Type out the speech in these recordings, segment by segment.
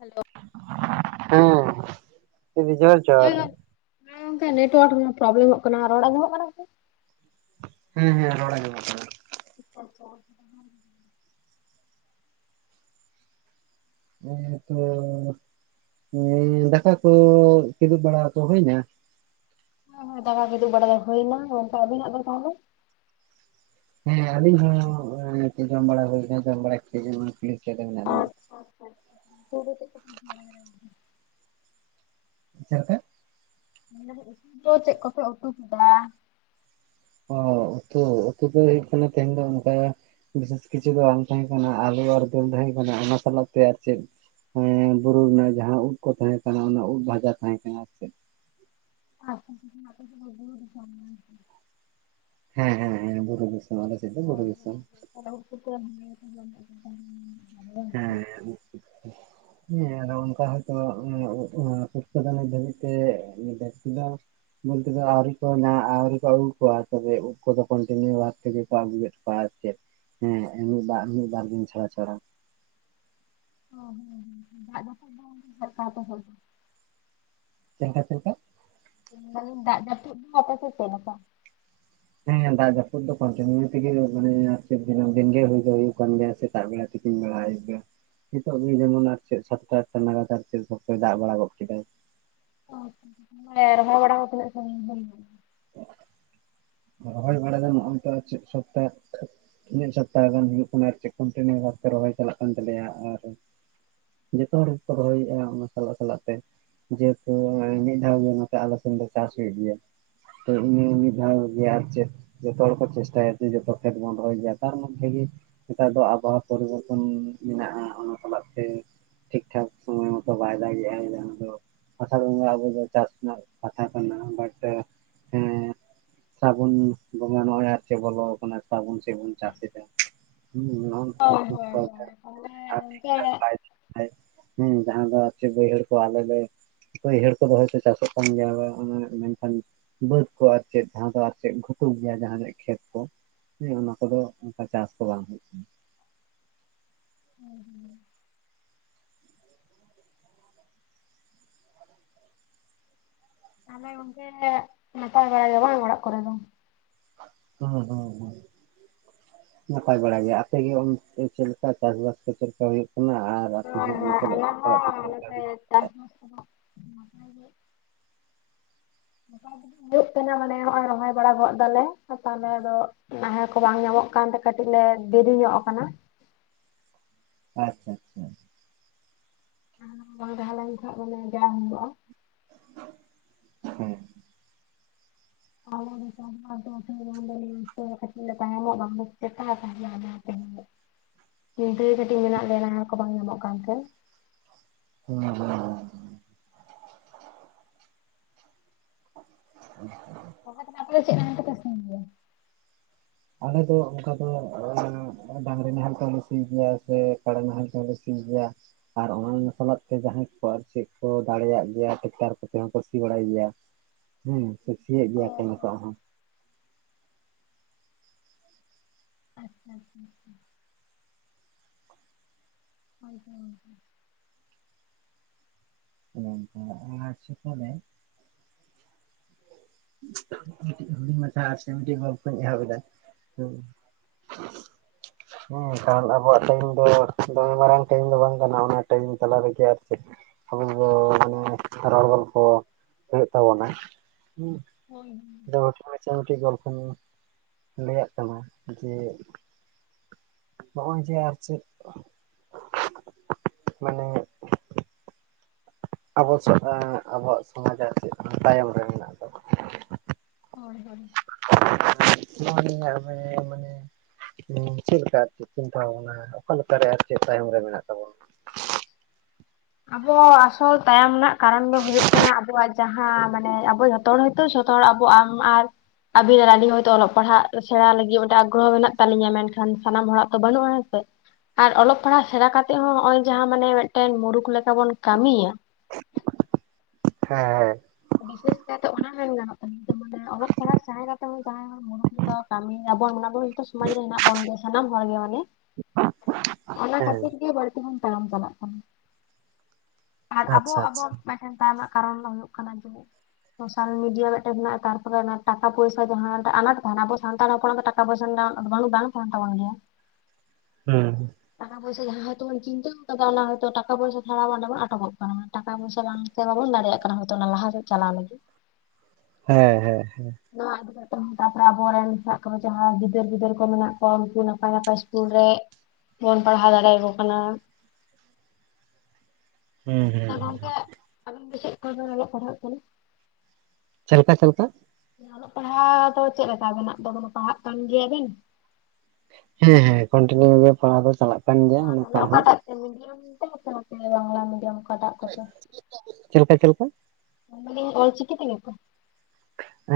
Hello. ᱦᱮᱸ ᱫᱤᱫᱤ ᱡᱚᱦᱟᱨ ᱡᱚᱦᱟᱨ ᱾ ᱦᱮᱸ ᱜᱚᱢᱞᱠᱮ ᱱᱮᱴᱚᱣᱟᱨᱠ ᱯᱚᱨᱵᱮᱞᱮᱢᱜ ᱠᱟᱱᱟ ᱨᱚᱲ ᱟᱸᱡᱚᱢᱚᱜ ᱠᱟᱱᱟ ᱥᱮ? ᱦᱮᱸ ᱦᱮᱸ ᱨᱚᱲ ᱟᱸᱡᱚᱢᱚᱜ ᱠᱟᱱᱟ ᱾ [unintelligible] ᱦᱮᱸ ᱛᱚ [unintelligible] ᱫᱟᱠᱟ ᱠᱚ ᱠᱤᱫᱩᱵ ᱵᱟᱲᱟ ᱠᱚ ᱦᱩᱭᱱᱟ? ᱦᱮᱸ ᱦᱮᱸ ᱫᱟᱠᱟ ᱠᱤᱫᱩᱵ ᱵᱟᱲᱟ ᱫᱚ ᱦᱩᱭᱱᱟ, ᱜᱚᱝᱠᱮ ᱟᱵᱤᱱᱟᱜ ᱫᱚ ᱛᱟᱦᱚᱞᱮ? ᱦᱮᱸ ᱟᱞᱤᱧ ᱦᱚᱸ ᱱᱚᱛᱮ ᱡᱚᱢ ᱵᱟᱲᱟ ᱦᱩᱭ ᱠᱟᱱᱟ ᱡᱚᱢ ᱵᱟᱲᱟ ᱠᱟᱛᱮᱜ ᱜᱮ ᱠᱩᱞᱦᱤ ᱥᱮᱡ ᱨᱮ ᱢᱮᱱᱟᱜ ᱞᱤᱧᱟᱹ ᱾ [unintelligible] [inaudible] ᱢᱮᱱᱫᱟᱞᱤᱝ ᱩᱛᱩ ᱫᱚ ᱪᱮᱫ ᱠᱚᱯᱮ ᱩᱛᱩ ᱠᱮᱫᱟ? ᱚ ᱩᱛᱩ ᱩᱛᱩ ᱫᱚ ᱦᱩᱭᱩᱜ ᱠᱟᱱᱟ ᱛᱮᱦᱮᱧ ᱫᱚ ᱚᱱᱠᱟ ᱵᱤᱥᱮᱥ ᱠᱤᱪᱷᱩ ᱫᱚ ᱵᱟᱝ ᱛᱟᱦᱮᱸ ᱠᱟᱱᱟ ᱟᱹᱞᱩ ᱟᱨ ᱫᱟᱹᱞ ᱛᱟᱦᱮᱸ ᱠᱟᱱᱟ ᱚᱱᱟ ᱥᱟᱞᱟᱜ ᱛᱮ ᱟᱨ ᱪᱮᱫ ᱮᱸᱻ ᱵᱩᱨᱩ ᱨᱮᱱᱟᱜ ᱡᱟᱦᱟᱸ ᱩᱫ ᱠᱚ ᱛᱟᱦᱮᱸ ᱠᱟᱱᱟ ᱚᱱᱟ ᱩᱫ ᱵᱷᱟᱡᱟ ᱛᱟᱦᱮᱸ ᱠᱟᱱᱟ ᱟᱨ ᱪᱮᱫ ᱾ [unintelligible] ᱦᱮᱸ ᱦᱮᱸ ᱦᱮᱸ ᱵᱩᱨᱩ ᱫᱤᱥᱚᱢ ᱟᱞᱮ ᱥᱮᱡ ᱫᱚ ᱵᱩᱨᱩ ᱫᱤᱥᱚᱢ ᱾ [unintelligible] ᱦᱮᱸ ᱾ ᱦᱮᱸ ᱟᱫᱚ ᱚᱱᱠᱟ ᱦᱚᱭᱛᱚ ᱩᱫ ᱮᱸᱻᱯᱩᱴᱠᱟᱹ [unintelligible] ᱵᱚᱞᱛᱮ ᱫᱚ ᱟᱹᱣᱨᱤ ᱧᱟ ᱟᱹᱣᱨᱤ ᱠᱚ ᱟᱹᱜᱩ ᱠᱚᱣᱟ ᱛᱚᱵᱮ ᱩᱫ ᱠᱚᱫᱚ ᱠᱚᱱᱴᱤᱱᱤᱭᱩ ᱵᱟᱥ ᱛᱮᱜᱮ ᱠᱚ ᱟᱹᱜᱩᱭᱮᱫ ᱟᱨ ᱪᱮᱫ ᱦᱮᱸ ᱢᱤᱜ ᱵᱟᱨ ᱢᱤᱫ ᱵᱟᱨ ᱫᱤᱱ ᱪᱷᱟᱲᱟ ᱪᱷᱟᱲᱟ ᱾ [unintelligible] ᱪᱮᱫ ᱞᱮᱠᱟ ᱪᱮᱫ ᱞᱮᱠᱟ? ᱢᱮᱱ ᱫᱟᱞᱤᱧ ᱫᱟᱜ ᱡᱟᱯᱩᱫ ᱟᱯᱮ ᱥᱮᱫ ᱪᱮᱫ ᱞᱮᱠᱟ? ᱦᱮᱸ ᱫᱟᱜ ᱡᱟᱹᱯᱩᱫ ᱫᱚ ᱠᱚᱱᱴᱤᱱᱤᱭᱩ ᱛᱮᱜᱮ ᱢᱟᱱᱮ [unintelligible] ᱫᱤᱱᱜᱮ ᱦᱩᱭᱩᱜ ᱠᱟᱱ ᱜᱮᱭᱟ ᱟᱞᱮ ᱥᱮᱫ ᱾ ᱥᱮᱛᱟᱜ ᱵᱮᱲᱟ ᱛᱠᱤᱱ ᱵᱮᱲᱟ ᱦᱚᱸ ᱟᱭᱩᱵ ᱵᱮᱲᱟ ᱾ ᱱᱤᱛᱳᱜ ᱜᱮ ᱡᱮᱢᱚᱱ ᱟᱨ ᱪᱮᱫ ᱥᱟᱛᱴᱟ ᱟᱴᱴᱟ ᱱᱟᱜᱟᱛ ᱥᱮᱨᱚᱠᱚᱢ ᱵᱷᱟᱵᱛᱮ ᱪᱮᱫ ᱥᱚᱠᱛᱚᱭ ᱫᱟᱜ ᱵᱟᱲᱟ ᱜᱚᱫ ᱠᱮᱫᱟᱭ ᱾ [unintelligible] ᱦᱮ ᱨᱚᱦᱚᱭ ᱵᱟᱲᱟ ᱠᱚ ᱛᱤᱱᱟᱹᱜ ᱥᱟᱸᱜᱤᱧ ᱦᱩᱭᱱᱟ [unintelligible] ᱨᱚᱦᱚᱭ ᱵᱟᱲᱟ ᱫᱚ ᱱᱚ-ᱚᱭ ᱛᱚ ᱪᱮᱫ [inaudible] ᱢᱤᱫ ᱥᱚᱯᱛᱟᱦᱚ ᱜᱟᱱ ᱦᱩᱭᱩᱜ ᱠᱟᱱᱟ ᱟᱨ ᱪᱮᱫ ᱠᱚᱱᱴᱤᱱᱤᱭᱩ ᱵᱷᱟᱵᱽ ᱛᱮ ᱨᱚᱦᱚᱭ ᱪᱟᱞᱟᱜ ᱠᱟᱱ ᱛᱟᱞᱮᱭᱟ, ᱟᱨ ᱡᱷᱚᱛᱚ ᱦᱚᱲ ᱜᱮᱠᱚ ᱨᱚᱦᱚᱭᱮᱜ-ᱟ ᱚᱱᱟ ᱥᱟᱞᱟᱜ ᱥᱟᱞᱟᱜ ᱛᱮ ᱾ ᱡᱮᱦᱮᱛᱩ ᱢᱤᱫ ᱫᱷᱟᱣᱜᱮ ᱱᱟᱛᱮ ᱟᱞᱮ ᱥᱮᱫ ᱫᱚ ᱪᱟᱥ ᱦᱩᱭᱩᱜ ᱜᱮᱭᱟ ᱛᱚ ᱤᱱᱟᱹ ᱢᱤᱫ ᱫᱷᱟᱣ ᱜᱮ ᱟᱨ ᱪᱮᱫ ᱡᱚᱛᱚ ᱦᱚᱲ ᱠᱚ ᱪᱮᱥᱴᱟᱭᱟ ᱡᱮ ᱡᱚᱛᱚ ᱠᱷᱮᱛ ᱵᱚᱱ ᱨᱚᱦᱚᱭ ᱜᱮᱭᱟ ᱛᱟᱨ ᱢᱚᱽᱫᱷᱮ ᱜᱮ ᱱᱮᱛᱟᱨ ᱫᱚ ᱟᱵᱚᱦᱟᱣᱟ ᱯᱚᱨᱤᱵᱚᱨᱛᱚᱱ ᱢᱮᱱᱟᱜ-ᱟ ᱚᱱᱟ ᱥᱟᱞᱟᱜ ᱛᱮ ᱴᱷᱤᱠ ᱴᱷᱟᱠ ᱥᱚᱢᱚᱭ ᱢᱚᱛᱚ ᱵᱟᱭ ᱫᱟᱜᱮᱜ-ᱟ [unintelligible] ᱫᱚ ᱟᱥᱟᱲ ᱵᱚᱸᱜᱟ ᱟᱵᱚ ᱫᱚ ᱪᱟᱥ ᱨᱮᱱᱟᱜ ᱠᱟᱛᱷᱟ ᱠᱟᱱᱟ, ᱵᱟᱴ ᱥᱟᱵᱚᱱ ᱵᱚᱸᱜᱟ ᱱᱚᱜ-ᱚᱭ ᱟᱨ ᱪᱮᱫ ᱵᱚᱞᱚᱣ ᱠᱟᱱᱟ ᱥᱟᱵᱟᱱ ᱥᱮᱫ ᱵᱚᱱ ᱪᱟᱥ ᱮᱫᱟ ᱦᱩᱸ ᱦᱳᱭ ᱦᱳᱭ ᱦᱳᱭ ᱛᱟᱦᱚᱞᱮ ᱜᱚᱝᱠᱮ ᱦᱮᱸ ᱦᱩᱸ ᱡᱟᱸᱦᱟᱸ ᱫᱚ ᱟᱨ ᱪᱮᱫ ᱵᱟᱹᱭᱦᱟᱹᱲ ᱠᱚ ᱟᱞᱮ ᱞᱮ ᱵᱟᱹᱭᱦᱟᱹᱲ ᱠᱚ ᱫᱚ ᱦᱳᱭᱛᱳ ᱪᱟᱥᱚᱜ ᱠᱟᱱ ᱜᱮᱭᱟ ᱵᱟᱝ ᱚᱱᱟ ᱢᱮᱱᱠᱷᱟᱱ ᱵᱟᱹᱫᱽ ᱠᱚ ᱟᱨ ᱪᱮᱫ ᱾ ᱡᱟᱸᱦᱟᱸ ᱫᱚ ᱟᱨ ᱪᱮᱫ ᱜᱷᱩᱴᱩ ᱜᱮᱭᱟ ᱡᱟᱦᱟᱸᱱᱟᱜ ᱠᱷᱮᱛ ᱠᱚ, ᱦᱮᱸ ᱚᱱᱟ ᱠᱚᱫᱚ ᱚᱱᱠᱟ ᱪᱟᱥ ᱠᱚ ᱵᱟᱝ ᱦᱩᱭᱩᱜ ᱠᱟᱱᱟ ᱾ ᱦᱩᱸ ᱦᱩᱸ ᱛᱟᱦᱞᱮ ᱜᱚᱝᱠᱮ ᱱᱟᱯᱟᱭ ᱵᱟᱲᱟ ᱜᱮ ᱦᱳᱭ ᱚᱲᱟᱜ ᱠᱚᱨᱮ ᱫᱚ᱾ ᱦᱩᱸ ᱦᱩᱸ ᱦᱩᱸ᱾ ᱱᱟᱯᱟᱭ ᱵᱟᱲᱟ ᱜᱮᱭᱟ, ᱟᱯᱮ ᱜᱮ ᱚᱱᱛᱮ ᱪᱮᱫ ᱞᱮᱠᱟ ᱪᱟᱥᱵᱟᱥ ᱠᱚ ᱪᱮᱫ ᱞᱮᱠᱟ ᱦᱩᱭᱩᱜ ᱠᱟᱱᱟ ᱟᱨ ᱟᱯᱮ ᱦᱚᱸ ᱚᱱᱟ ᱥᱟᱞᱟᱜ ᱥᱟᱞᱟᱜ ᱛᱮ ᱪᱮᱫ ᱞᱮᱠᱟ ᱢᱮᱱᱟᱜ ᱟᱪᱪᱷᱟ [inaudible] [inaudible] [inaudible] ᱦᱩᱭᱩᱜ ᱠᱟᱱᱟ ᱢᱟᱱᱮ ᱱᱚᱜᱼᱚᱸᱭ ᱨᱚᱦᱚᱭ ᱵᱟᱲᱟ ᱜᱚᱫ ᱫᱟᱞᱮ, ᱜᱟᱯᱟ ᱢᱮᱭᱟᱝ ᱫᱚ ᱱᱟᱦᱮᱞ ᱠᱚ ᱵᱟᱝ ᱧᱟᱢᱚᱜ ᱠᱟᱱᱛᱮ ᱠᱟᱹᱴᱤᱡ ᱞᱮ ᱫᱤᱨᱤᱧᱚᱜ ᱟᱠᱟᱱᱟ᱾ ᱟᱪᱪᱷᱟ ᱟᱪᱪᱷᱟ᱾ ᱱᱟᱦᱮᱞ ᱵᱟᱝ ᱛᱟᱦᱮᱸ ᱞᱮᱱ ᱠᱷᱟᱡ ᱢᱟᱱᱮ ᱡᱟ ᱦᱩᱭᱩᱜᱼᱟ᱾ ᱦᱩᱸ [inaudible] [inaudible] ᱪᱤᱱᱛᱟ. ᱨᱮ ᱠᱟᱹᱴᱤᱡ ᱢᱮᱱᱟᱜ ᱞᱮᱭᱟ ᱱᱟᱦᱮᱞ ᱠᱚ ᱵᱟᱝ ᱧᱟᱢᱚᱜ ᱠᱟᱱᱛᱮ᱾ [inaudible] [inaudible] [inaudible] ᱥᱤ ᱜᱮᱭᱟ᱾ ᱟᱞᱮ ᱫᱚ ᱚᱱᱠᱟ ᱫᱚ ᱰᱟᱝᱨᱤ ᱱᱟᱦᱮᱞ ᱛᱮᱦᱚᱸ ᱞᱮ ᱥᱤ ᱜᱮᱭᱟ ᱥᱮ ᱠᱟᱰᱟ ᱱᱟᱦᱮᱞ ᱛᱮᱦᱚᱸ ᱞᱮ ᱥᱤ ᱜᱮᱭᱟ᱾ ᱟᱨ ᱚᱱᱟ ᱥᱟᱞᱟᱜ ᱛᱮ ᱡᱟᱸᱦᱟᱸᱭ ᱠᱚ ᱟᱨ ᱪᱮᱫ ᱠᱚ ᱫᱟᱲᱮᱭᱟᱜ ᱜᱮᱭᱟ ᱴᱮᱠᱴᱟᱨ ᱠᱚᱛᱮ ᱦᱚᱸ ᱠᱚ ᱥᱤ ᱵᱟᱲᱟᱭ ᱜᱮᱭᱟ᱾ ᱦᱩᱸ ᱥᱤᱭᱮ ᱦᱳᱭ ᱜᱮᱭᱟ ᱠᱚ ᱱᱤᱛᱚᱜ ᱦᱳᱭ ᱦᱚᱸ᱾ [inaudible] [inaudible] [inaudible] ᱨᱮ ᱢᱤᱫᱴᱤᱡ ᱦᱩᱰᱤᱧ ᱢᱟᱪᱷᱟ ᱟᱨ ᱥᱮ ᱢᱤᱫᱴᱤᱡ ᱜᱚᱞᱯᱚᱧ ᱮᱦᱚᱵ ᱮᱫᱟ᱾ [inaudible] ᱦᱮᱸ ᱠᱷᱟᱱ ᱟᱵᱚᱣᱟᱜ ᱴᱟᱭᱤᱢ ᱫᱚ ᱫᱚᱢᱮ ᱢᱟᱨᱟᱝ ᱴᱟᱭᱤᱢ ᱫᱚ ᱵᱟᱝ ᱠᱟᱱᱟ ᱚᱱᱟ ᱴᱟᱭᱤᱢ ᱛᱟᱞᱟ ᱨᱮᱜᱮ ᱟᱨ ᱪᱮᱫ᱾ ᱟᱵᱚ ᱫᱚ ᱢᱟᱱᱮ ᱨᱚᱲ ᱜᱚᱞᱯᱷᱚ ᱦᱩᱭᱩᱜ ᱛᱟᱵᱚᱱᱟ᱾ ᱦᱩᱸ ᱦᱳᱭ ᱤᱧ ᱫᱚ ᱦᱩᱰᱤᱧ ᱢᱟᱪᱷᱟ ᱢᱤᱫᱴᱤᱡ ᱜᱚᱞᱯᱚᱧ ᱞᱟᱹᱭᱟᱜ ᱠᱟᱱᱟ ᱡᱮ᱾ ᱱᱚᱜᱼᱚᱸᱭ ᱡᱮ ᱟᱨ ᱪᱮᱫ, ᱢᱟᱱᱮ ᱟᱵᱚ [inaudible] ᱟᱵᱚᱣᱟᱜ ᱥᱚᱢᱟᱡᱽ ᱟᱨ ᱪᱮᱫ ᱛᱟᱭᱚᱢ ᱨᱮ ᱢᱮᱱᱟᱜ ᱫᱚ ᱦᱳᱭ ᱦᱳᱭ᱾ [inaudible] ᱧᱮᱞ ᱢᱮ ᱢᱟᱱᱮ᱾ ᱪᱮᱫ ᱞᱮᱠᱟ ᱪᱮᱫ ᱪᱤᱱᱛᱟᱹ ᱵᱷᱟᱵᱚᱱᱟ ᱚᱠᱟ ᱞᱮᱠᱟ ᱨᱮ ᱟᱨ ᱪᱮᱫ ᱛᱟᱭᱚᱢ ᱨᱮ ᱢᱮᱱᱟᱜ ᱛᱟᱵᱚᱱ᱾ ᱟᱵᱚ ᱟᱥᱚᱞ ᱛᱟᱭᱚᱢ ᱨᱮᱱᱟᱜ ᱠᱟᱨᱟᱱ ᱫᱚ ᱦᱩᱭᱩᱜ ᱠᱟᱱᱟ ᱟᱵᱚᱣᱟᱜ ᱡᱟᱸᱦᱟᱸ ᱢᱟᱱᱮ ᱟᱵᱚ ᱡᱚᱛᱚ ᱦᱚᱲ ᱦᱳᱭ ᱛᱚ ᱡᱚᱛᱚ ᱦᱚᱲ ᱟᱵᱚ ᱟᱢ ᱟᱨ ᱟᱵᱤᱱ ᱟᱨ ᱟᱞᱤᱧ ᱦᱳᱭ ᱛᱚ ᱚᱞᱚᱜ ᱯᱟᱲᱦᱟᱜ ᱥᱮᱲᱟ ᱞᱟᱹᱜᱤᱫ ᱢᱤᱫᱴᱮᱱ ᱟᱜᱽᱨᱚᱦᱚ ᱢᱮᱱᱟᱜ ᱛᱟᱹᱞᱤᱧᱟ ᱢᱮᱱᱠᱷᱟᱱ ᱥᱟᱱᱟᱢ ᱦᱚᱲᱟᱜ ᱛᱚ ᱵᱟᱹᱱᱩᱜᱼᱟ ᱦᱮᱸ ᱥᱮ᱾ ᱟᱨ ᱚᱞᱚᱜ ᱯᱟᱲᱦᱟᱜ ᱥᱮᱲᱟ ᱠᱟᱛᱮ ᱦᱚᱸ ᱦᱚᱜᱼᱚᱸᱭ ᱡᱟᱸᱦᱟᱸ ᱢᱟᱱᱮ ᱢᱤᱫᱴᱮᱱ ᱢᱩᱨᱩᱠᱷ ᱞᱮᱠᱟ ᱵᱚᱱ ᱠᱟᱹᱢᱤᱭᱟ᱾ ᱦᱮᱸ ᱦᱮᱸ᱾ ᱵᱤᱥᱮᱥ ᱠᱟᱭᱛᱮ ᱚᱱᱟ ᱢᱮᱱ ᱜᱟᱱᱚᱜ ᱠᱟᱱᱟ ᱡᱮ ᱢᱟᱱᱮ ᱚᱞᱚᱜ ᱯᱟᱲᱦᱟᱜ ᱥᱮᱲᱟ ᱠᱟᱛᱮ ᱦᱚᱸ ᱡᱟᱸᱦᱟᱸᱭ ᱦᱚᱲ [inaudible] ᱛᱚ ᱠᱟᱹᱢᱤ ᱟᱵᱚᱱ [inaudible] ᱥᱚᱢᱟᱡᱽ ᱨᱮ ᱦᱮᱱᱟᱜ ᱵᱚᱱ ᱜᱮ ᱥᱟᱱᱟᱢ ᱦᱚᱲ ᱜᱮ ᱢᱟᱱᱮ᱾ [inaudible] ᱚᱱᱟ ᱦᱮᱸ ᱠᱷᱟᱹᱛᱤᱨ ᱜᱮ ᱵᱟᱹᱲᱛᱤ ᱵᱚᱱ ᱛᱟᱭᱟᱢ ᱪᱟᱞᱟᱜ ᱠᱟᱱᱟ᱾ ᱟᱨ ᱟᱵᱚ ᱟᱪᱪᱷᱟ ᱟᱪᱪᱷᱟ ᱟᱵᱚᱣᱟᱜ ᱢᱤᱫᱴᱮᱱ ᱛᱟᱭᱚᱢ ᱨᱮᱱᱟᱜ ᱠᱟᱨᱚᱱ ᱫᱚ ᱦᱩᱭᱩᱜ ᱠᱟᱱᱟ ᱡᱮ, ᱥᱳᱥᱟᱞ ᱢᱤᱰᱤᱭᱟ ᱢᱤᱫᱴᱮᱱ ᱦᱮᱱᱟᱜ-ᱟ, ᱛᱟᱨᱯᱚᱨᱮ ᱚᱱᱟ ᱴᱟᱠᱟ ᱯᱚᱭᱥᱟ ᱡᱟᱦᱟᱸ ᱟᱱᱟᱴ ᱛᱟᱦᱮᱱᱟ ᱟᱵᱚ ᱥᱟᱱᱛᱟᱲ ᱦᱚᱯᱚᱱᱟᱜ ᱫᱚ ᱴᱟᱠ ᱴᱟᱠᱟ ᱯᱚᱭᱥᱟ ᱨᱮᱱᱟᱜ [unintelligible] ᱵᱟᱝ ᱛᱟᱦᱮᱱ ᱛᱟᱵᱚᱱ ᱜᱮᱭᱟ᱾ ᱦᱩᱸ᱾ ᱴᱟᱠᱟ ᱯᱚᱭᱥᱟ ᱡᱟᱦᱟᱸ ᱦᱳᱭᱛᱚ ᱵᱚᱱ ᱪᱤᱱᱛᱟᱹᱣ ᱠᱟᱫᱟ ᱚᱱᱟ ᱦᱳᱭ ᱴᱟᱠᱟ ᱯᱚᱭᱥᱟ ᱪᱷᱟᱲᱟ ᱵᱟᱱᱩᱜ-ᱟ᱾ ᱟᱴᱚᱠᱚᱜ ᱠᱟᱱᱟ᱾ ᱴᱟᱠᱟ ᱯᱚᱭᱥᱟ ᱵᱟᱝᱛᱮ ᱵᱟᱵᱚᱱ ᱫᱟᱲᱮᱭᱟᱜ ᱠᱟᱱᱟ ᱦᱳᱭᱛᱚ ᱚᱱᱟ ᱞᱟᱦᱟ ᱥᱮᱫ ᱪᱟᱞᱟᱜ ᱞᱟᱹᱜᱤᱫ᱾ ᱦᱮᱸ ᱦᱮᱸ ᱦᱮᱸ᱾ [unintelligible] ᱛᱟᱯᱚᱨᱮ ᱟᱵᱚᱨᱮᱱ ᱥᱟᱵ ᱠᱚᱢᱮ ᱡᱟᱦᱟᱸᱭ ᱜᱤᱫᱟᱹᱨ ᱯᱤᱫᱟᱹᱨ ᱠᱚ ᱢᱮᱱᱟᱜ ᱠᱚᱣᱟ ᱩᱱᱠᱩ ᱱᱟᱯᱟᱭ ᱱᱟᱯᱟᱭ ᱤᱥᱠᱩᱞ ᱨᱮ ᱵᱚᱱ ᱯᱟᱲᱦᱟᱣ ᱫᱟᱲᱮᱭᱟᱠᱚ ᱠᱟᱱᱟ᱾ ᱦᱩᱸ ᱦᱩᱸ ᱟᱨ ᱜᱚᱝᱠᱮ ᱟᱵᱮᱱ ᱫᱚ ᱪᱮᱫ ᱠᱚᱵᱮᱱ ᱚᱞᱚᱜ ᱯᱟᱲᱦᱟᱜ ᱠᱟᱱᱟ? ᱪᱮᱫ ᱞᱮᱠᱟ ᱪᱮᱫ ᱞᱮᱠᱟ? ᱚᱞᱚᱜ ᱯᱟᱲᱦᱟᱣ ᱫᱚ ᱪᱮᱫ ᱞᱮᱠᱟ ᱟᱵᱱᱟᱜ ᱫᱚ ᱠᱳᱱᱳ ᱯᱟᱲᱦᱟᱜ ᱠᱟᱱ ᱜᱮᱭᱟᱵᱮᱱ? ᱦᱮᱸ ᱦᱮᱸ ᱠᱚᱱᱴᱤᱱᱤᱭᱩ ᱜᱮ ᱯᱟᱲᱦᱟᱣ ᱫᱚ ᱪᱟᱞᱟᱜ ᱠᱟᱱ ᱜᱮᱭᱟ ᱚ, ᱛᱚᱵᱮ ᱱᱚᱝᱠᱟ ᱦᱚᱸ ᱚᱠᱟᱴᱟ ᱛᱮ ᱢᱤᱰᱤᱭᱟᱢ ᱛᱮ ᱥᱮ ᱵᱟᱝᱞᱟ ᱢᱤᱰᱤᱭᱟᱢ? ᱚᱠᱟᱴᱟᱜ ᱠᱚᱛᱮ, ᱪᱮᱫ ᱞᱮᱠᱟ ᱪᱮᱫ ᱞᱮᱠᱟ ᱢᱮᱱᱫᱟᱹᱧ ᱚᱞᱪᱤᱠᱤ ᱛᱮᱜᱮ ᱛᱚ?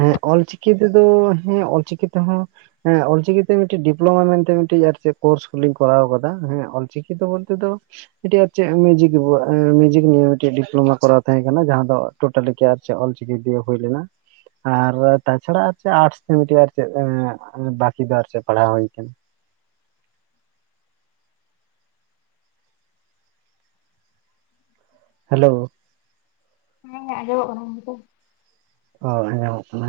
ᱮᱸᱜ ᱚᱞᱪᱤᱠᱤ ᱛᱮᱫᱚ ᱦᱮᱸ, ᱚᱞᱪᱤᱠᱤ ᱛᱮᱦᱚᱸ ᱦᱮᱸ ᱚᱞᱪᱤᱠᱤᱛᱮ ᱢᱤᱫᱴᱤᱡ ᱰᱤᱯᱞᱳᱢᱟ ᱢᱮᱱᱛᱮ ᱢᱤᱫᱴᱤᱡ ᱟᱨ ᱪᱮᱫ ᱠᱳᱨᱥ ᱠᱚᱞᱤᱧ ᱠᱚᱨᱟᱣ ᱠᱟᱫᱟ᱾ ᱦᱮᱸ ᱚᱞᱪᱤᱠᱤ ᱫᱚ ᱵᱚᱞᱛᱮ ᱫᱚ ᱢᱤᱫᱴᱤᱡ ᱟᱨ ᱪᱮᱫ ᱢᱤᱣᱡᱤᱠ ᱱᱚᱣᱟ ᱢᱤᱣᱡᱤᱠ ᱱᱤᱭᱮ ᱢᱤᱫᱴᱤᱡ ᱰᱤᱯᱞᱳᱢᱟ ᱠᱚᱨᱟᱣ ᱛᱟᱦᱮᱸ ᱠᱟᱱᱟ ᱡᱟᱦᱟᱸ ᱫᱚ ᱴᱳᱴᱟᱞᱤ ᱜᱮ ᱟᱨ ᱪᱮᱫ ᱚᱞ ᱪᱤᱠᱤ ᱫᱤᱭᱮ ᱦᱩᱭ ᱞᱮᱱᱟ᱾ ᱟᱨ ᱛᱟᱪᱷᱟᱲᱟ ᱟᱨ ᱪᱮᱫ ᱟᱨᱴᱥ ᱛᱮ ᱢᱤᱫᱴᱤᱡ ᱟᱨ ᱪᱮᱫ ᱵᱟᱠᱤ ᱫᱚ ᱟᱨ ᱪᱮᱫ ᱯᱟᱲᱦᱟᱣ ᱦᱩᱭ ᱠᱟᱱᱟ᱾ ᱦᱮᱞᱳ᱾ ᱦᱮᱸ, ᱟᱸᱡᱚᱢᱚᱜ ᱠᱟᱱᱟ ᱦᱳᱭᱛᱚ᱾ ᱚ ᱟᱸᱧᱟᱢᱚᱜ ᱠᱟᱱᱟ,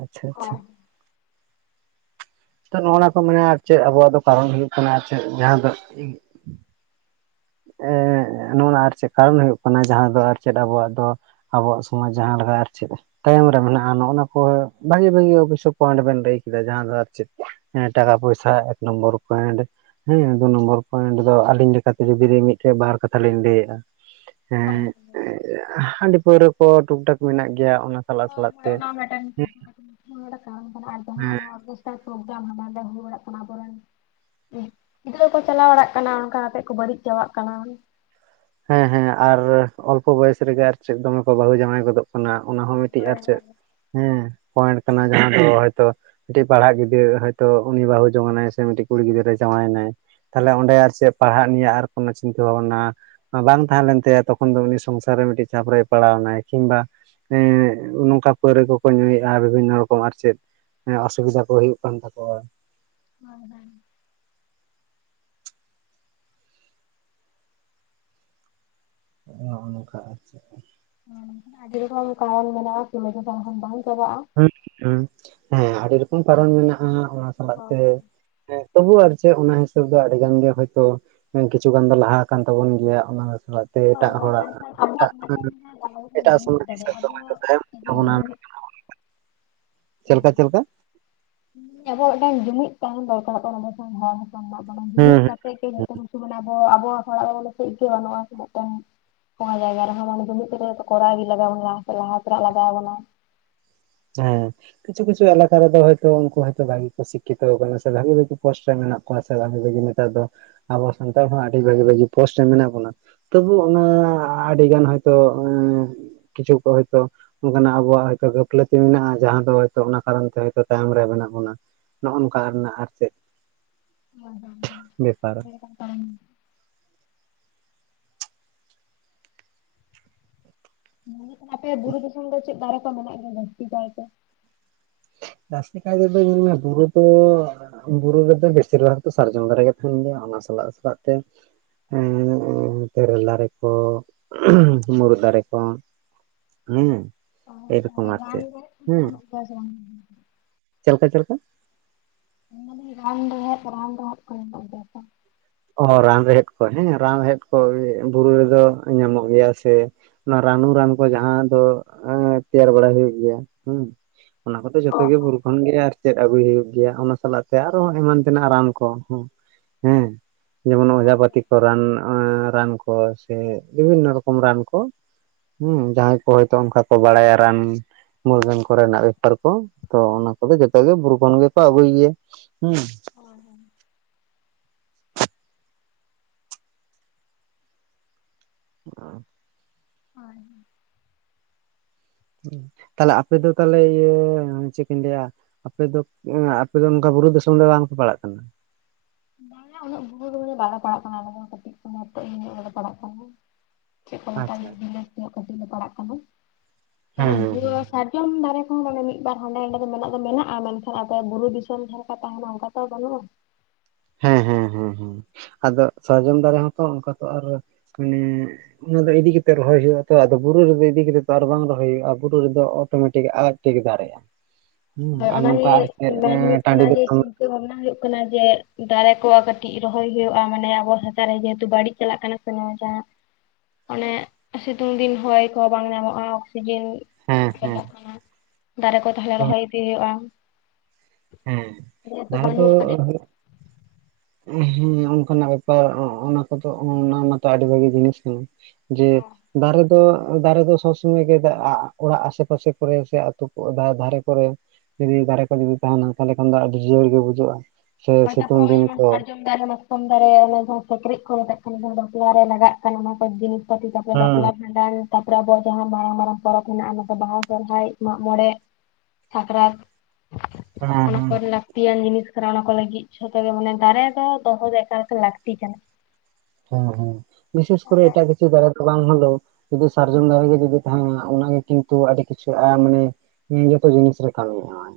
ᱟᱪᱪᱷᱟ ᱟᱪᱪᱷᱟ᱾ ᱦᱳᱭ᱾ ᱛᱟᱞᱦᱮ ᱚᱱᱟ ᱠᱚ ᱢᱮᱱᱟ ᱟᱨ ᱪᱮᱫ ᱟᱵᱚᱣᱟᱜ ᱫᱚ ᱠᱟᱨᱚᱱ ᱦᱩᱭᱩᱜ ᱠᱟᱱᱟ ᱟᱨ ᱪᱮᱫ ᱡᱟᱦᱟᱸᱭ ᱫᱚ ᱮᱸᱻ ᱱᱚᱜ-ᱚᱱᱟ ᱟᱨ ᱪᱮᱫ ᱠᱟᱨᱚᱱ ᱦᱩᱭᱩᱜ ᱠᱟᱱᱟ ᱡᱟᱦᱟᱸ ᱫᱚ ᱟᱨ ᱪᱮᱫ ᱟᱵᱚᱣᱟᱜ ᱫᱚ ᱟᱵᱚᱣᱟᱜ ᱥᱚᱢᱟᱡᱽ ᱡᱟᱦᱟᱸ ᱞᱮᱠᱟ ᱟᱨ ᱪᱮᱫ ᱛᱟᱭᱚᱢ ᱨᱮ ᱢᱮᱱᱟᱜ-ᱟ ᱱᱚᱜ-ᱚᱱᱟ ᱠᱚ ᱵᱷᱟᱜᱤ ᱵᱷᱟᱜᱤ ᱚᱵᱵᱳᱥᱥᱳᱭ ᱯᱚᱭᱮᱱᱴ ᱵᱮᱱ ᱞᱟᱹᱭ ᱠᱮᱫᱟ ᱡᱟᱦᱟᱸ ᱫᱚ ᱟᱨ ᱪᱮᱫ ᱦᱮᱸ ᱴᱟᱠᱟ ᱯᱚᱭᱥᱟ ᱮᱠ ᱱᱚᱢᱵᱚᱨ ᱯᱚᱭᱮᱱᱴ, ᱦᱮᱸ ᱫᱩ ᱱᱚᱢᱵᱚᱨ ᱯᱚᱭᱮᱱᱴ ᱫᱚ ᱟᱞᱤᱧ ᱞᱮᱠᱟᱛᱮ ᱡᱩᱫᱤ ᱡᱩᱫᱤ ᱢᱤᱫᱴᱮᱡ ᱵᱟᱨ ᱠᱟᱛᱷᱟ ᱞᱤᱧ ᱞᱟᱹᱭᱮᱫ-ᱟ᱾ ᱦᱳᱭ ᱮᱸᱫ ᱦᱟᱺᱰᱤ ᱯᱟᱹᱣᱨᱟᱹ ᱠᱚ ᱴᱩᱠᱴᱟᱠ ᱢᱮᱱᱟᱜ ᱜᱮᱭᱟ ᱚᱱᱟ ᱥᱟᱞᱟᱜ ᱦᱳᱭ ᱥᱟᱞᱟᱜ ᱦᱳᱭ ᱛᱮ ᱚᱱᱟ ᱦᱚᱸ ᱢᱮᱴᱟᱱ ᱦᱮᱸ [unintelligible] ᱦᱚᱲᱮ ᱠᱟᱱᱟ ᱟᱨ ᱦᱮᱸ᱾ ᱚᱨᱜᱮᱥᱴᱨᱟ ᱯᱨᱳᱜᱨᱟᱢ ᱦᱟᱸᱰᱮ ᱱᱟᱰᱮ ᱦᱩᱭ ᱵᱟᱲᱟᱜ ᱠᱟᱱᱟ ᱟᱵᱚᱨᱮᱱ ᱜᱤᱫᱽᱨᱟᱹ ᱠᱚ ᱪᱟᱞᱟᱣ ᱵᱟᱲᱟᱜ ᱠᱟᱱᱟ ᱚᱝᱠᱟ ᱠᱟᱛᱮᱜ ᱠᱚ ᱵᱟᱹᱲᱤᱡ ᱪᱟᱵᱟᱜ ᱠᱟᱱᱟ᱾ ᱦᱮᱸ ᱦᱮᱸ ᱟᱨ ᱚᱞᱯᱚ ᱵᱚᱭᱮᱥ ᱨᱮᱜᱮ ᱟᱨ ᱪᱮᱫ ᱫᱚᱢᱮ ᱠᱚ ᱵᱟᱹᱦᱩ ᱡᱟᱶᱟᱭ ᱜᱚᱫᱚᱜ ᱠᱟᱱᱟ᱾ ᱚᱱᱟ ᱦᱚᱸ ᱢᱤᱫᱴᱤᱡ ᱦᱳᱭ᱾ ᱟᱨ ᱪᱮᱫ ᱦᱳᱭ ᱦᱮᱸ ᱯᱚᱭᱮᱱᱴ ᱠᱟᱱᱟ ᱡᱟᱦᱟᱸ ᱫᱚ ᱦᱚᱭᱛᱚ ᱢᱤᱫᱴᱤᱡ ᱯᱟᱲᱦᱟᱜ ᱜᱤᱫᱽᱨᱟᱹ ᱦᱚᱭᱛᱚ ᱩᱱᱤ ᱵᱟᱹᱦᱩ ᱡᱚᱝᱱᱟᱭ ᱥᱮ ᱢᱤᱫᱴᱤᱡ ᱠᱩᱲᱤ ᱜᱤᱫᱽᱨᱟᱹ ᱡᱟᱶᱟᱭᱮᱱᱟᱭ ᱛᱟᱞᱦᱮ ᱚᱸᱰᱮ ᱟᱨ ᱪᱮᱫ ᱯᱟᱲᱦᱟᱜ ᱱᱤᱭᱮ ᱟᱨ ᱠᱳᱱᱳ ᱪᱤᱱᱛᱟᱹ ᱵᱷᱟᱵᱱᱟ ᱵᱟᱝ ᱛᱟᱦᱮᱸ ᱞᱮᱱᱛᱟᱭᱟ ᱛᱚᱠᱷᱚᱱ ᱫᱚ ᱩᱱᱤ ᱥᱚᱝᱥᱟᱨ ᱨᱮ ᱢᱤᱫᱴᱤᱡ ᱪᱟᱯ ᱨᱮ ᱯᱟᱲᱟᱣ ᱮᱱᱟᱭ᱾ ᱠᱤᱢᱵᱟ ᱮᱸᱜ ᱱᱚᱝᱠᱟ ᱯᱟᱹᱣᱨᱟᱹ ᱠᱚᱠᱚ ᱧᱩᱭᱮᱜ-ᱟ ᱵᱤᱵᱷᱤᱱᱱᱚ ᱨᱚᱠᱚᱢ ᱟᱨ ᱪᱮᱫ᱾ ᱦᱮᱸ, ᱚᱥᱩᱵᱤᱫᱟ ᱠᱚ ᱦᱩᱭᱩᱜ ᱠᱟᱱ ᱛᱟᱠᱚᱣᱟ᱾ ᱦᱳᱭ ᱦᱳᱭ᱾ ᱦᱚᱜ ᱱᱚᱝᱠᱟ ᱟᱨ ᱪᱮᱫ ᱦᱮᱸ ᱟᱹᱰᱤ ᱨᱚᱠᱚᱢ ᱠᱟᱨᱚᱱ ᱢᱮᱱᱟᱜᱼᱟ ᱨᱤᱞᱟ. ᱡᱚᱠᱷᱟ ᱞᱮᱠᱷᱟᱱ ᱵᱟᱝ ᱪᱟᱵᱟᱜᱼᱟ ᱦᱮᱸ ᱦᱮᱸ ᱟᱹᱰᱤ ᱨᱚᱠᱚᱢ ᱠᱟᱨᱚᱢ ᱢᱮᱱᱟᱜᱼᱟ ᱚᱱᱟ ᱥᱟᱞᱟᱜ ᱦᱳᱭ ᱛᱮ ᱦᱮᱸ ᱛᱚᱵᱩ ᱟᱨ ᱪᱮᱫ ᱚᱱᱟ ᱦᱤᱥᱟᱹᱵ ᱫᱚ ᱟᱹᱰᱤ ᱜᱟᱱ ᱜᱮ ᱦᱚᱭᱛᱚ ᱠᱤᱪᱷᱩ ᱜᱟᱱ ᱫᱚ ᱞᱟᱦᱟ ᱠᱟᱱᱟ ᱛᱟᱵᱚᱱ ᱜᱮᱭᱟ ᱚᱱᱟ ᱛᱮᱜᱮ ᱦᱳᱭ᱾ ᱮᱴᱟᱜ ᱦᱳᱭ ᱦᱳᱭ ᱦᱚᱲᱟᱜ ᱢᱮᱱᱠᱷᱟᱱ ᱮᱴᱟᱜ ᱟᱵᱚᱣᱟᱜ ᱢᱤᱫᱴᱮᱱ ᱵᱟᱵᱚᱱ ᱮᱴᱟᱜ ᱡᱩᱢᱤᱫ ᱥᱚᱢᱟᱡᱽ ᱫᱟᱲᱮ ᱟᱵᱚ ᱡᱩᱫᱤ ᱡᱩᱢᱤᱫ [inaudible] ᱪᱮᱫ ᱞᱮᱠᱟ ᱪᱮᱫ ᱞᱮᱠᱟ ᱦᱮᱸ ᱟᱵᱚ ᱢᱤᱫᱴᱟᱝ ᱡᱩᱢᱤᱫ ᱛᱟᱦᱮᱱ ᱫᱚᱨᱠᱟᱨᱚᱜ ᱠᱟᱱᱟ [inaudible] ᱦᱩᱸ ᱡᱩᱢᱤᱫ ᱦᱩᱸ ᱪᱮᱫ ᱜᱮ ᱡᱚᱛᱚ ᱠᱤᱪᱷᱩ ᱢᱟᱱᱮ ᱟᱵᱚ ᱟᱵᱚ ᱦᱚᱲᱟᱜ ᱫᱚ ᱵᱚᱞᱮ ᱪᱮᱫ ᱜᱮ ᱵᱟᱝ. ᱱᱩᱜ ᱟᱥᱮ ᱢᱮᱫᱴᱮᱱ ᱚᱱᱟ ᱡᱟᱭᱜᱟ ᱨᱮᱦᱚ ᱢᱟᱱᱮ ᱡᱩᱢᱤᱫ ᱠᱟᱛᱮ ᱡᱷᱚᱛᱚ ᱠᱚᱨᱟᱣ ᱜᱮ ᱞᱟᱜᱟᱣ ᱵᱚᱱᱟ ᱞᱟᱦᱟ ᱥᱮᱱᱚᱜ ᱞᱟᱜᱟᱣ ᱵᱚᱱᱟ ᱦᱮᱸ ᱠᱤᱪᱷᱩ ᱠᱤᱪᱷᱩ ᱮᱞᱟᱠᱟ ᱨᱮᱫᱚ ᱦᱚᱭᱛᱳ ᱩᱱᱠᱩ ᱦᱚᱭ ᱛᱮ ᱵᱷᱟᱜᱮ ᱠᱚ ᱥᱤᱠᱠᱷᱤᱛᱚ ᱠᱟᱱᱟ ᱥᱮ ᱵᱷᱟᱜᱤ ᱵᱷᱟᱜᱤ ᱯᱳᱥᱴ ᱨᱮ ᱢᱮᱱᱟᱜ ᱠᱚᱣᱟ ᱥᱮ ᱵᱷᱟᱜᱤ ᱵᱷᱟᱜᱤ ᱱᱮᱛᱟᱨ ᱫᱚ ᱟᱵᱚ ᱥᱟᱱᱛᱟᱲ ᱦᱚᱸ ᱟᱹᱰᱤ ᱵᱷᱟᱹᱜᱤ ᱵᱷᱟᱹᱜᱤ ᱯᱳᱥᱴ ᱨᱮ ᱢᱮᱱᱟᱜ ᱵᱚᱱᱟ ᱛᱚᱵᱩ ᱚᱱᱟ ᱟᱹᱰᱤ ᱜᱟᱱ ᱦᱚᱭᱛᱳ ᱮ ᱠᱤᱪᱷᱩ ᱠᱚ ᱦᱚᱭᱛᱳ ᱚᱱᱠᱟᱜ ᱟᱵᱚᱣᱟᱜ ᱦᱚᱭᱛᱚ ᱜᱟ. ᱯᱞᱟ. ᱛᱤ ᱢᱮᱱᱟᱜᱼᱟ ᱡᱟᱦᱟᱸ ᱫᱚ ᱦᱚᱭ ᱛᱚ ᱚᱱᱟ ᱠᱟᱨᱚᱱ ᱛᱮ ᱛᱟᱭᱚᱢ ᱨᱮ ᱢᱮᱱᱟᱜ ᱵᱚᱱᱟ ᱱᱚᱜᱼᱚ ᱱᱚᱝᱠᱟ ᱨᱮᱱᱟᱜ ᱟᱨ ᱪᱮᱫ ᱵᱮᱯᱟᱨ [unintelligible] ᱟᱯᱮ ᱵᱩᱨᱩ ᱫᱤᱥᱚᱢ ᱫᱚ ᱪᱮᱫ ᱫᱟᱨᱮ ᱠᱚ ᱢᱮᱱᱟᱜ ᱜᱮᱭᱟ ᱡᱟᱹᱥᱛᱤ ᱠᱟᱭᱛᱮ ᱡᱟᱥᱛᱤ ᱠᱟᱭᱛᱮ ᱫᱚ ᱧᱮᱞ ᱢᱮ ᱵᱩᱨᱩ ᱛᱚ ᱵᱩᱨᱩ ᱨᱮᱫᱚ ᱵᱮᱥᱤᱨ ᱵᱷᱟᱜᱽ ᱫᱚ ᱥᱟᱨᱡᱚᱢ ᱫᱟᱨᱮ ᱜᱮ ᱛᱟᱦᱮᱱ ᱜᱮᱭᱟ ᱚᱱᱟ ᱥᱟᱞᱟᱜ ᱥᱟᱞᱟᱜ ᱛᱮ ᱦᱮᱸ ᱛᱮᱨᱮᱞ ᱫᱟᱨᱮ ᱠᱚ ᱢᱩᱨᱩᱫ ᱫᱟᱨᱮ ᱠᱚ ᱦᱮᱸ ᱮ ᱨᱚᱠᱚᱢ ᱛᱟᱦᱚᱞᱮ ᱟᱨ ᱨᱟᱱ ᱪᱮᱫ ᱨᱮᱦᱮᱫ ᱦᱮᱸ [unintelligible] ᱪᱮᱫ ᱞᱮᱠᱟ ᱪᱮᱫ ᱞᱮᱠᱟ ᱢᱮᱱᱮᱫ ᱨᱟᱱ ᱨᱮᱦᱮᱫ ᱨᱟᱱ ᱨᱮᱦᱮᱫ ᱠᱚ ᱦᱮᱱᱟᱜ ᱜᱮᱭᱟ ᱥᱮ ᱚ ᱨᱟᱱ ᱨᱮᱦᱮᱫ ᱠᱚ ᱦᱮᱸ ᱨᱟᱱ ᱨᱮᱦᱮᱫ ᱠᱚ ᱵᱩᱨᱩ ᱨᱮᱫᱚ ᱧᱟᱢᱚᱜ ᱜᱮᱭᱟ ᱥᱮ ᱚᱱᱟ ᱨᱟᱱᱩ ᱨᱟᱱ ᱠᱚ ᱡᱟᱦᱟᱸ ᱫᱚ ᱮ ᱛᱮᱭᱟᱨ ᱵᱟᱲᱟ ᱦᱩᱭᱩᱜ ᱜᱮᱭᱟ ᱦᱩᱸ ᱚᱱᱟ ᱠᱚᱫᱚ ᱡᱚᱛᱚ ᱜᱮ ᱵᱩᱨᱩ ᱠᱷᱚᱱ ᱜᱮ ᱟᱨ ᱪᱮᱫ ᱟᱹᱜᱩᱭ ᱦᱩᱭᱩᱜ ᱜᱮᱭᱟ ᱚᱱᱟ ᱥᱟᱞᱟᱜ ᱛᱮ ᱟᱨᱚ ᱮᱢᱟᱱ ᱛᱮᱱᱟᱜ ᱨᱟᱱ ᱠᱚ ᱦᱮᱸ ᱡᱮᱢᱚᱱ ᱚᱡᱦᱟ ᱯᱟᱹᱛᱤ ᱠᱚ ᱨᱟᱱ ᱨᱟᱱ ᱠᱚ ᱥᱮ ᱵᱤᱵᱷᱤᱱᱱᱚ ᱨᱚᱠᱚᱢ ᱨᱟᱱ ᱠᱚ ᱦᱩᱸ ᱡᱟᱦᱟᱸᱭ ᱠᱚ ᱦᱚᱭᱛᱳ ᱚᱱᱠᱟ ᱠᱚ ᱵᱟᱲᱟᱭᱟ ᱨᱟᱱ ᱢᱩᱨᱜᱟᱹᱱ ᱠᱚᱨᱮᱱᱟᱜ ᱵᱮᱯᱟᱨ ᱠᱚ ᱛᱚ ᱚᱱᱟ ᱠᱚᱫᱚ ᱡᱚᱛᱚ ᱜᱮ ᱵᱩᱨᱩ ᱠᱷᱚᱱ ᱜᱮᱠᱚ ᱟᱹᱜᱩᱭ ᱜᱮᱭᱟ ᱦᱩᱸ [unintelligible] ᱦᱳᱭ ᱛᱟᱦᱞᱮ ᱟᱯᱮ ᱫᱚ ᱛᱟᱦᱚᱞᱮ ᱤᱭᱟᱹ ᱪᱮᱫ ᱠᱩᱧ ᱞᱟᱹᱭᱟ ᱟᱯᱮ ᱫᱚ ᱟᱯᱮᱫᱚ ᱱᱚᱝᱠᱟ ᱵᱩᱨᱩ ᱫᱤᱥᱚᱢ ᱫᱚ ᱵᱟᱝ ᱯᱮ ᱯᱟᱲᱟᱜ ᱠᱟᱱᱟ ᱵᱟᱝ ᱟ ᱩᱱᱟᱹᱜ ᱵᱩᱨᱩ ᱫᱚ ᱩᱱᱟᱹᱜ ᱵᱟᱞᱮ ᱯᱟᱲᱟᱜ ᱠᱟᱱᱟ ᱟᱞᱮ ᱫᱚ ᱠᱟᱹᱴᱤᱡ ᱱᱚᱛᱮ ᱤᱭᱟ ᱱᱚᱜ ᱜᱮᱞᱮ ᱯᱟᱲᱟᱜ ᱠᱟᱱᱟ ᱪᱮᱫ ᱠᱚ ᱢᱮᱛᱟᱜᱼᱟ ᱟᱪᱪᱷᱟ ᱵᱤᱞᱟᱹᱛ ᱧᱚᱜ ᱠᱟᱹᱴᱤᱡ ᱞᱮ ᱯᱟᱲᱟᱜ ᱠᱟᱱᱟ ᱢᱟᱱᱮ ᱦᱮᱸ ᱦᱮᱸ ᱵᱤᱲᱟᱹᱣᱟ ᱥᱟ ᱥᱟᱨᱡᱚᱢ ᱫᱟᱨᱮ ᱠᱚᱦᱚᱸ ᱢᱟᱱᱮ ᱢᱤᱫ ᱵᱟᱨ ᱦᱟᱸᱰᱮ ᱱᱟᱰᱮ ᱫᱚ ᱢᱮᱱᱟᱜ ᱫᱚ ᱢᱮᱱᱟᱜᱼᱟ ᱢᱮᱱᱠᱷᱟᱱ ᱟᱯᱮᱭᱟᱜ ᱵᱩᱨᱩ ᱫᱤᱥᱚᱢ ᱡᱟᱦᱟᱸ ᱞᱮᱠᱟ ᱛᱟᱦᱮᱱᱟ ᱚᱱᱠᱟ ᱛᱚ ᱵᱟᱹᱱᱩᱜᱼᱟ ᱦᱮᱸ ᱦᱮᱸ ᱦᱮᱸ ᱟᱫᱚ ᱥᱟᱨᱡᱚᱢ ᱫᱟᱨᱮ ᱦᱚᱸᱛᱚ ᱚᱱᱠᱟ ᱛᱚ ᱟᱨ ᱢᱟᱱᱮ ᱚᱱᱟ ᱫᱚ ᱤᱫᱤ ᱠᱟᱛᱮᱫ ᱨᱚᱦᱚᱭ ᱦᱩᱭᱩᱜ ᱟ ᱛᱚ ᱟᱫᱚ ᱵᱩᱨᱩ ᱨᱮᱫᱚ ᱤᱫᱤ ᱠᱟᱛᱮᱫ ᱛᱚ ᱟᱨ ᱵᱟᱝ ᱨᱚᱦᱚᱭ ᱦᱩᱭᱩᱜᱼᱟ ᱵᱩᱨᱩ ᱨᱮᱫᱚ ᱚᱴᱳᱢᱮᱴᱤᱠ ᱟᱡ ᱛᱮᱜᱮ ᱫᱟᱨᱮᱜᱼᱟ ᱦᱮᱸ ᱦᱮ ᱟᱨ ᱱᱚᱝᱠᱟ ᱚᱱᱟᱜᱮ ᱟᱨ ᱪᱮᱫ ᱢᱮᱱ ᱦᱩᱭᱩᱜ ᱴᱟᱺᱰᱤ ᱠᱟᱱᱟ ᱡᱮ ᱫᱤᱥᱚᱢ ᱪᱤᱱᱛᱟ. ᱵᱷᱟᱵᱱᱟ ᱦᱩᱭᱩᱜ ᱠᱟᱱᱟ ᱡᱮ ᱫᱟᱨᱮ ᱠᱚ ᱠᱟᱹᱴᱤᱡ ᱨᱚᱦᱚᱭ ᱦᱩᱭᱩᱜᱼᱟ ᱢᱟᱱᱮ ᱟᱵᱚ ᱪᱮᱛᱟᱱ ᱨᱮ ᱡᱮᱦᱮᱛᱩ ᱵᱟᱹᱲᱤᱡ ᱪᱟᱞᱟᱜ ᱠᱟᱱᱟ ᱡᱟᱦᱟᱸ ᱚᱱᱮ ᱥᱤᱛᱩᱝ ᱫᱤᱱ ᱦᱚᱭ ᱠᱚᱦᱚᱸ ᱵᱟᱝ ᱧᱟᱢᱚᱜᱼᱟ ᱚᱠᱥᱤᱡᱮᱱ ᱦᱮᱸ ᱦᱮᱸ ᱪᱟᱞᱟᱜ ᱠᱟᱱᱟ ᱫᱟᱨᱮ ᱠᱚ ᱛᱟᱦᱚᱞᱮ ᱨᱚᱦᱚᱭ ᱤᱫᱤ ᱦᱩᱭᱩᱜᱼᱟ᱾ ᱦᱮᱸ ᱡᱮᱦᱮᱛᱩ ᱫᱟᱨᱮ ᱫᱚ ᱵᱟᱹᱱᱩᱜᱼᱟ ᱠᱟᱹᱴᱤᱡ ᱦᱩᱸ ᱚᱱᱠᱟᱱᱟᱜ ᱵᱮᱯᱟᱨ ᱚᱱᱟ ᱠᱚᱫᱚ ᱚᱱᱟ ᱢᱟᱛᱚ ᱟᱹᱰᱤ ᱵᱷᱟᱹᱜᱤ ᱡᱤᱱᱤᱥ ᱠᱟᱱᱟ᱾ ᱡᱮ ᱫᱟᱨᱮ ᱫᱚ ᱫᱟᱨᱮ ᱫᱚ ᱥᱚᱵᱽ ᱥᱚᱢᱚᱭ ᱜᱮ ᱚᱲᱟᱜ ᱟᱥᱮ ᱯᱟᱥᱮ ᱠᱚᱨᱮ ᱥᱮ ᱟᱹᱛᱩ ᱫᱷᱟᱨᱮ ᱠᱚᱨᱮ ᱡᱩᱫᱤ ᱫᱟᱨᱮ ᱠᱚ ᱡᱩᱚᱫᱤ ᱛᱟᱦᱮᱱᱟ ᱛᱟᱦᱚᱞᱮ ᱠᱷᱟᱱ ᱫᱚ ᱟᱹᱰᱤ ᱡᱤᱭᱟᱹᱲ ᱜᱮ ᱵᱩᱡᱟᱹᱜᱼᱟ ᱥᱮ ᱥᱤᱛᱩᱝ ᱫᱤᱱ ᱠᱚ ᱟᱨᱦᱚ ᱢᱟᱠᱚᱢ ᱫᱟᱨᱮ ᱚᱱᱮ ᱡᱟᱦᱟᱸ ᱥᱤᱠᱲᱤᱡ ᱠᱚ ᱢᱮᱛᱟᱜ ᱠᱟᱱᱟ ᱡᱟᱦᱟᱸ ᱵᱟᱯᱞᱟ ᱨᱮ ᱞᱟᱜᱟᱜ ᱠᱟᱱᱟ ᱚᱱᱟ ᱠᱚ ᱡᱤᱱᱤᱥ [unintelligible] ᱵᱟᱯᱞᱟ ᱦᱮᱸ ᱵᱷᱟᱸᱰᱟᱱ ᱛᱟᱯᱚᱨᱮ ᱟᱵᱚᱣᱟᱜ ᱡᱟᱦᱟᱸ ᱢᱟᱨᱟᱝ ᱢᱟᱨᱟᱝ ᱯᱚᱨᱚᱵᱽ ᱦᱮᱱᱟᱜ ᱚᱱᱟ ᱫᱚ ᱵᱟᱦᱟ ᱥᱚᱨᱦᱟᱭ ᱢᱟᱜ ᱢᱚᱬᱮ ᱥᱟᱠᱨᱟᱛ ᱦᱮᱸ ᱚᱱᱟ ᱦᱮᱸ ᱠᱚ ᱞᱟᱹᱠᱛᱤᱭᱟᱱ ᱡᱤᱱᱤᱥ ᱠᱟᱱᱟ ᱚᱱᱟ ᱠᱚ ᱞᱟᱹᱜᱤᱫ ᱡᱷᱚᱛᱚ ᱢᱟᱱᱮ ᱫᱟᱨᱮ ᱫᱚ ᱫᱚᱦᱚ ᱫᱚ ᱮᱠᱟᱞᱛᱮ ᱞᱟᱹᱠᱛᱤ ᱠᱟᱱᱟ ᱦᱮᱸ ᱦᱮᱸ ᱵᱤᱥᱮᱥ ᱠᱚᱨᱚ ᱦᱳᱭ ᱮᱴᱟᱜ - ᱪᱮᱫ ᱫᱟᱨᱮ ᱫᱚ ᱵᱟᱝ ᱦᱚᱞᱳ ᱡᱩᱫᱤ ᱥᱟᱨᱡᱚᱢ ᱫᱟᱨᱮᱜ ᱜᱮ ᱡᱩᱫᱤ ᱛᱟᱦᱮᱱᱟ ᱚᱱᱟᱜᱮ ᱠᱤᱱᱛᱩ ᱟᱹᱰᱤ ᱠᱤᱪᱷᱩ ᱢᱟᱱᱮ ᱩᱸ ᱡᱚᱛᱚ ᱡᱤᱱᱤᱥ ᱨᱮ ᱠᱟᱹᱢᱤ ᱮᱢᱟᱭ᱾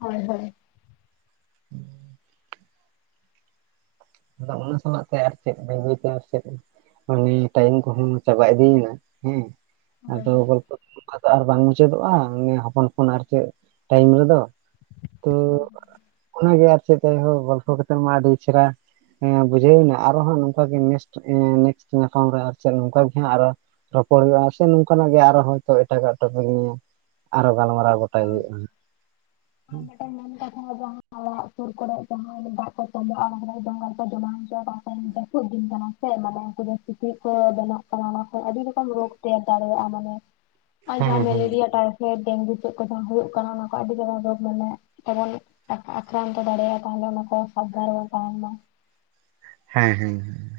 ᱦᱳᱭ ᱦᱳᱭ [inaudible] ᱟᱫᱚ ᱚᱱᱟ ᱥᱟᱞᱟᱜ ᱛᱮ ᱟᱨ ᱪᱮᱫ ᱵᱟᱹᱭ ᱵᱟᱹᱭᱛᱮ ᱢᱩᱪᱟᱹᱫ ᱮᱱᱟ ᱢᱟᱱᱮ ᱴᱟᱭᱤᱢ ᱠᱚᱦᱚᱸ ᱪᱟᱵᱟ ᱤᱫᱤᱭᱮᱱᱟ ᱦᱮᱸ ᱟᱫᱚ ᱜᱚᱞᱯᱚᱼᱼ ᱚᱱᱠᱟ ᱫᱚ ᱟᱨ ᱵᱟᱝ ᱢᱩᱪᱟᱹᱫᱚᱜᱼᱟ ᱦᱚᱯᱚᱱ ᱦᱚᱯᱚᱱ ᱟᱨ ᱪᱮᱫ ᱴᱟᱭᱤᱢ ᱨᱮᱫᱚ᱾ ᱛᱚ ᱚᱱᱟᱜᱮ ᱟᱨᱪᱮ ᱡᱟᱭᱦᱳ ᱜᱚᱞᱯᱚ ᱠᱟᱛᱮ ᱢᱟ ᱟᱹᱰᱤ ᱪᱮᱦᱚᱨᱟ ᱵᱩᱡᱷᱟᱹᱣᱱᱟ ᱟᱨᱚ ᱦᱟᱜ ᱱᱚᱝᱠᱟ ᱜᱮ ᱱᱮᱠᱥᱚᱴ ᱧᱟᱯᱟᱢ ᱨᱮ ᱟᱨᱮᱫ ᱱᱚᱝᱠ ᱜᱮ ᱨᱚᱯᱚᱲ ᱦᱩᱭᱩᱜᱼᱟ, ᱥᱮ ᱱᱚᱝᱠᱟᱱᱟᱜ ᱜᱮ ᱟᱨᱚ ᱦᱭᱛ ᱮᱴᱟᱜᱟᱜ ᱴᱚᱯᱤᱠ ᱱᱤᱭᱮ ᱟᱨᱚ ᱜᱟᱞᱢᱟᱨᱟᱣ ᱜᱚ ᱴᱟᱭ ᱦᱩᱭᱩᱜᱼᱟ᱾ [unintelligible] ᱚᱲᱟᱜ ᱥᱩᱨ ᱠᱚᱨᱮ ᱡᱟᱦᱟᱸᱭ ᱫᱟᱜ ᱠᱚ ᱛᱚᱸᱵᱚᱜᱼᱟ ᱚᱱᱟ ᱰᱚᱸᱜᱟᱲ ᱠᱚ ᱡᱚᱢᱟᱣ ᱦᱚᱪᱚᱼᱟ ᱡᱟᱹᱯᱩᱫ ᱫᱤᱱ ᱠᱟᱱᱟ᱾ ᱥᱮ ᱢᱟᱱᱮ ᱩᱱᱠᱩ ᱫᱚ ᱥᱤᱠᱤᱡ ᱠᱚ ᱵᱮᱱᱟᱜ ᱠᱟᱱᱟ ᱾ ᱚᱱᱟ ᱠᱷ ᱟᱹᱰᱤ ᱨᱚᱠᱚᱢ ᱨᱳᱜᱽ ᱛᱮᱭᱟᱨ ᱫᱟᱲᱮᱭᱟᱜᱼᱟ᱾ ᱢᱟᱱᱮ [inaudible] ᱟᱨ ᱡᱟᱦᱟᱸ ᱦᱮᱸ ᱢᱮᱞᱮᱨᱤᱭᱟ ᱴᱟᱭᱯᱷᱚᱭᱮᱰ ᱰᱮᱝᱜᱩ ᱪᱮᱫ ᱠᱚ ᱡᱟᱦᱟᱸ ᱦᱩᱭᱩᱜ ᱠᱟᱱᱟ ᱚᱱᱟ ᱠᱚ ᱟᱹᱰᱤ ᱡᱟᱨᱟᱝ ᱨᱳᱜ ᱢᱟᱱᱮ ᱡᱮᱢᱚᱱ ᱟᱠᱨᱟᱱᱛ ᱫᱟᱲᱮᱭᱟᱜᱼᱟ, ᱛᱟᱦᱚᱞᱮ ᱚᱱᱟ ᱠᱚ ᱥᱟᱵ ᱢᱟ᱾ ᱦᱮᱸ, ᱦᱮᱸ᱾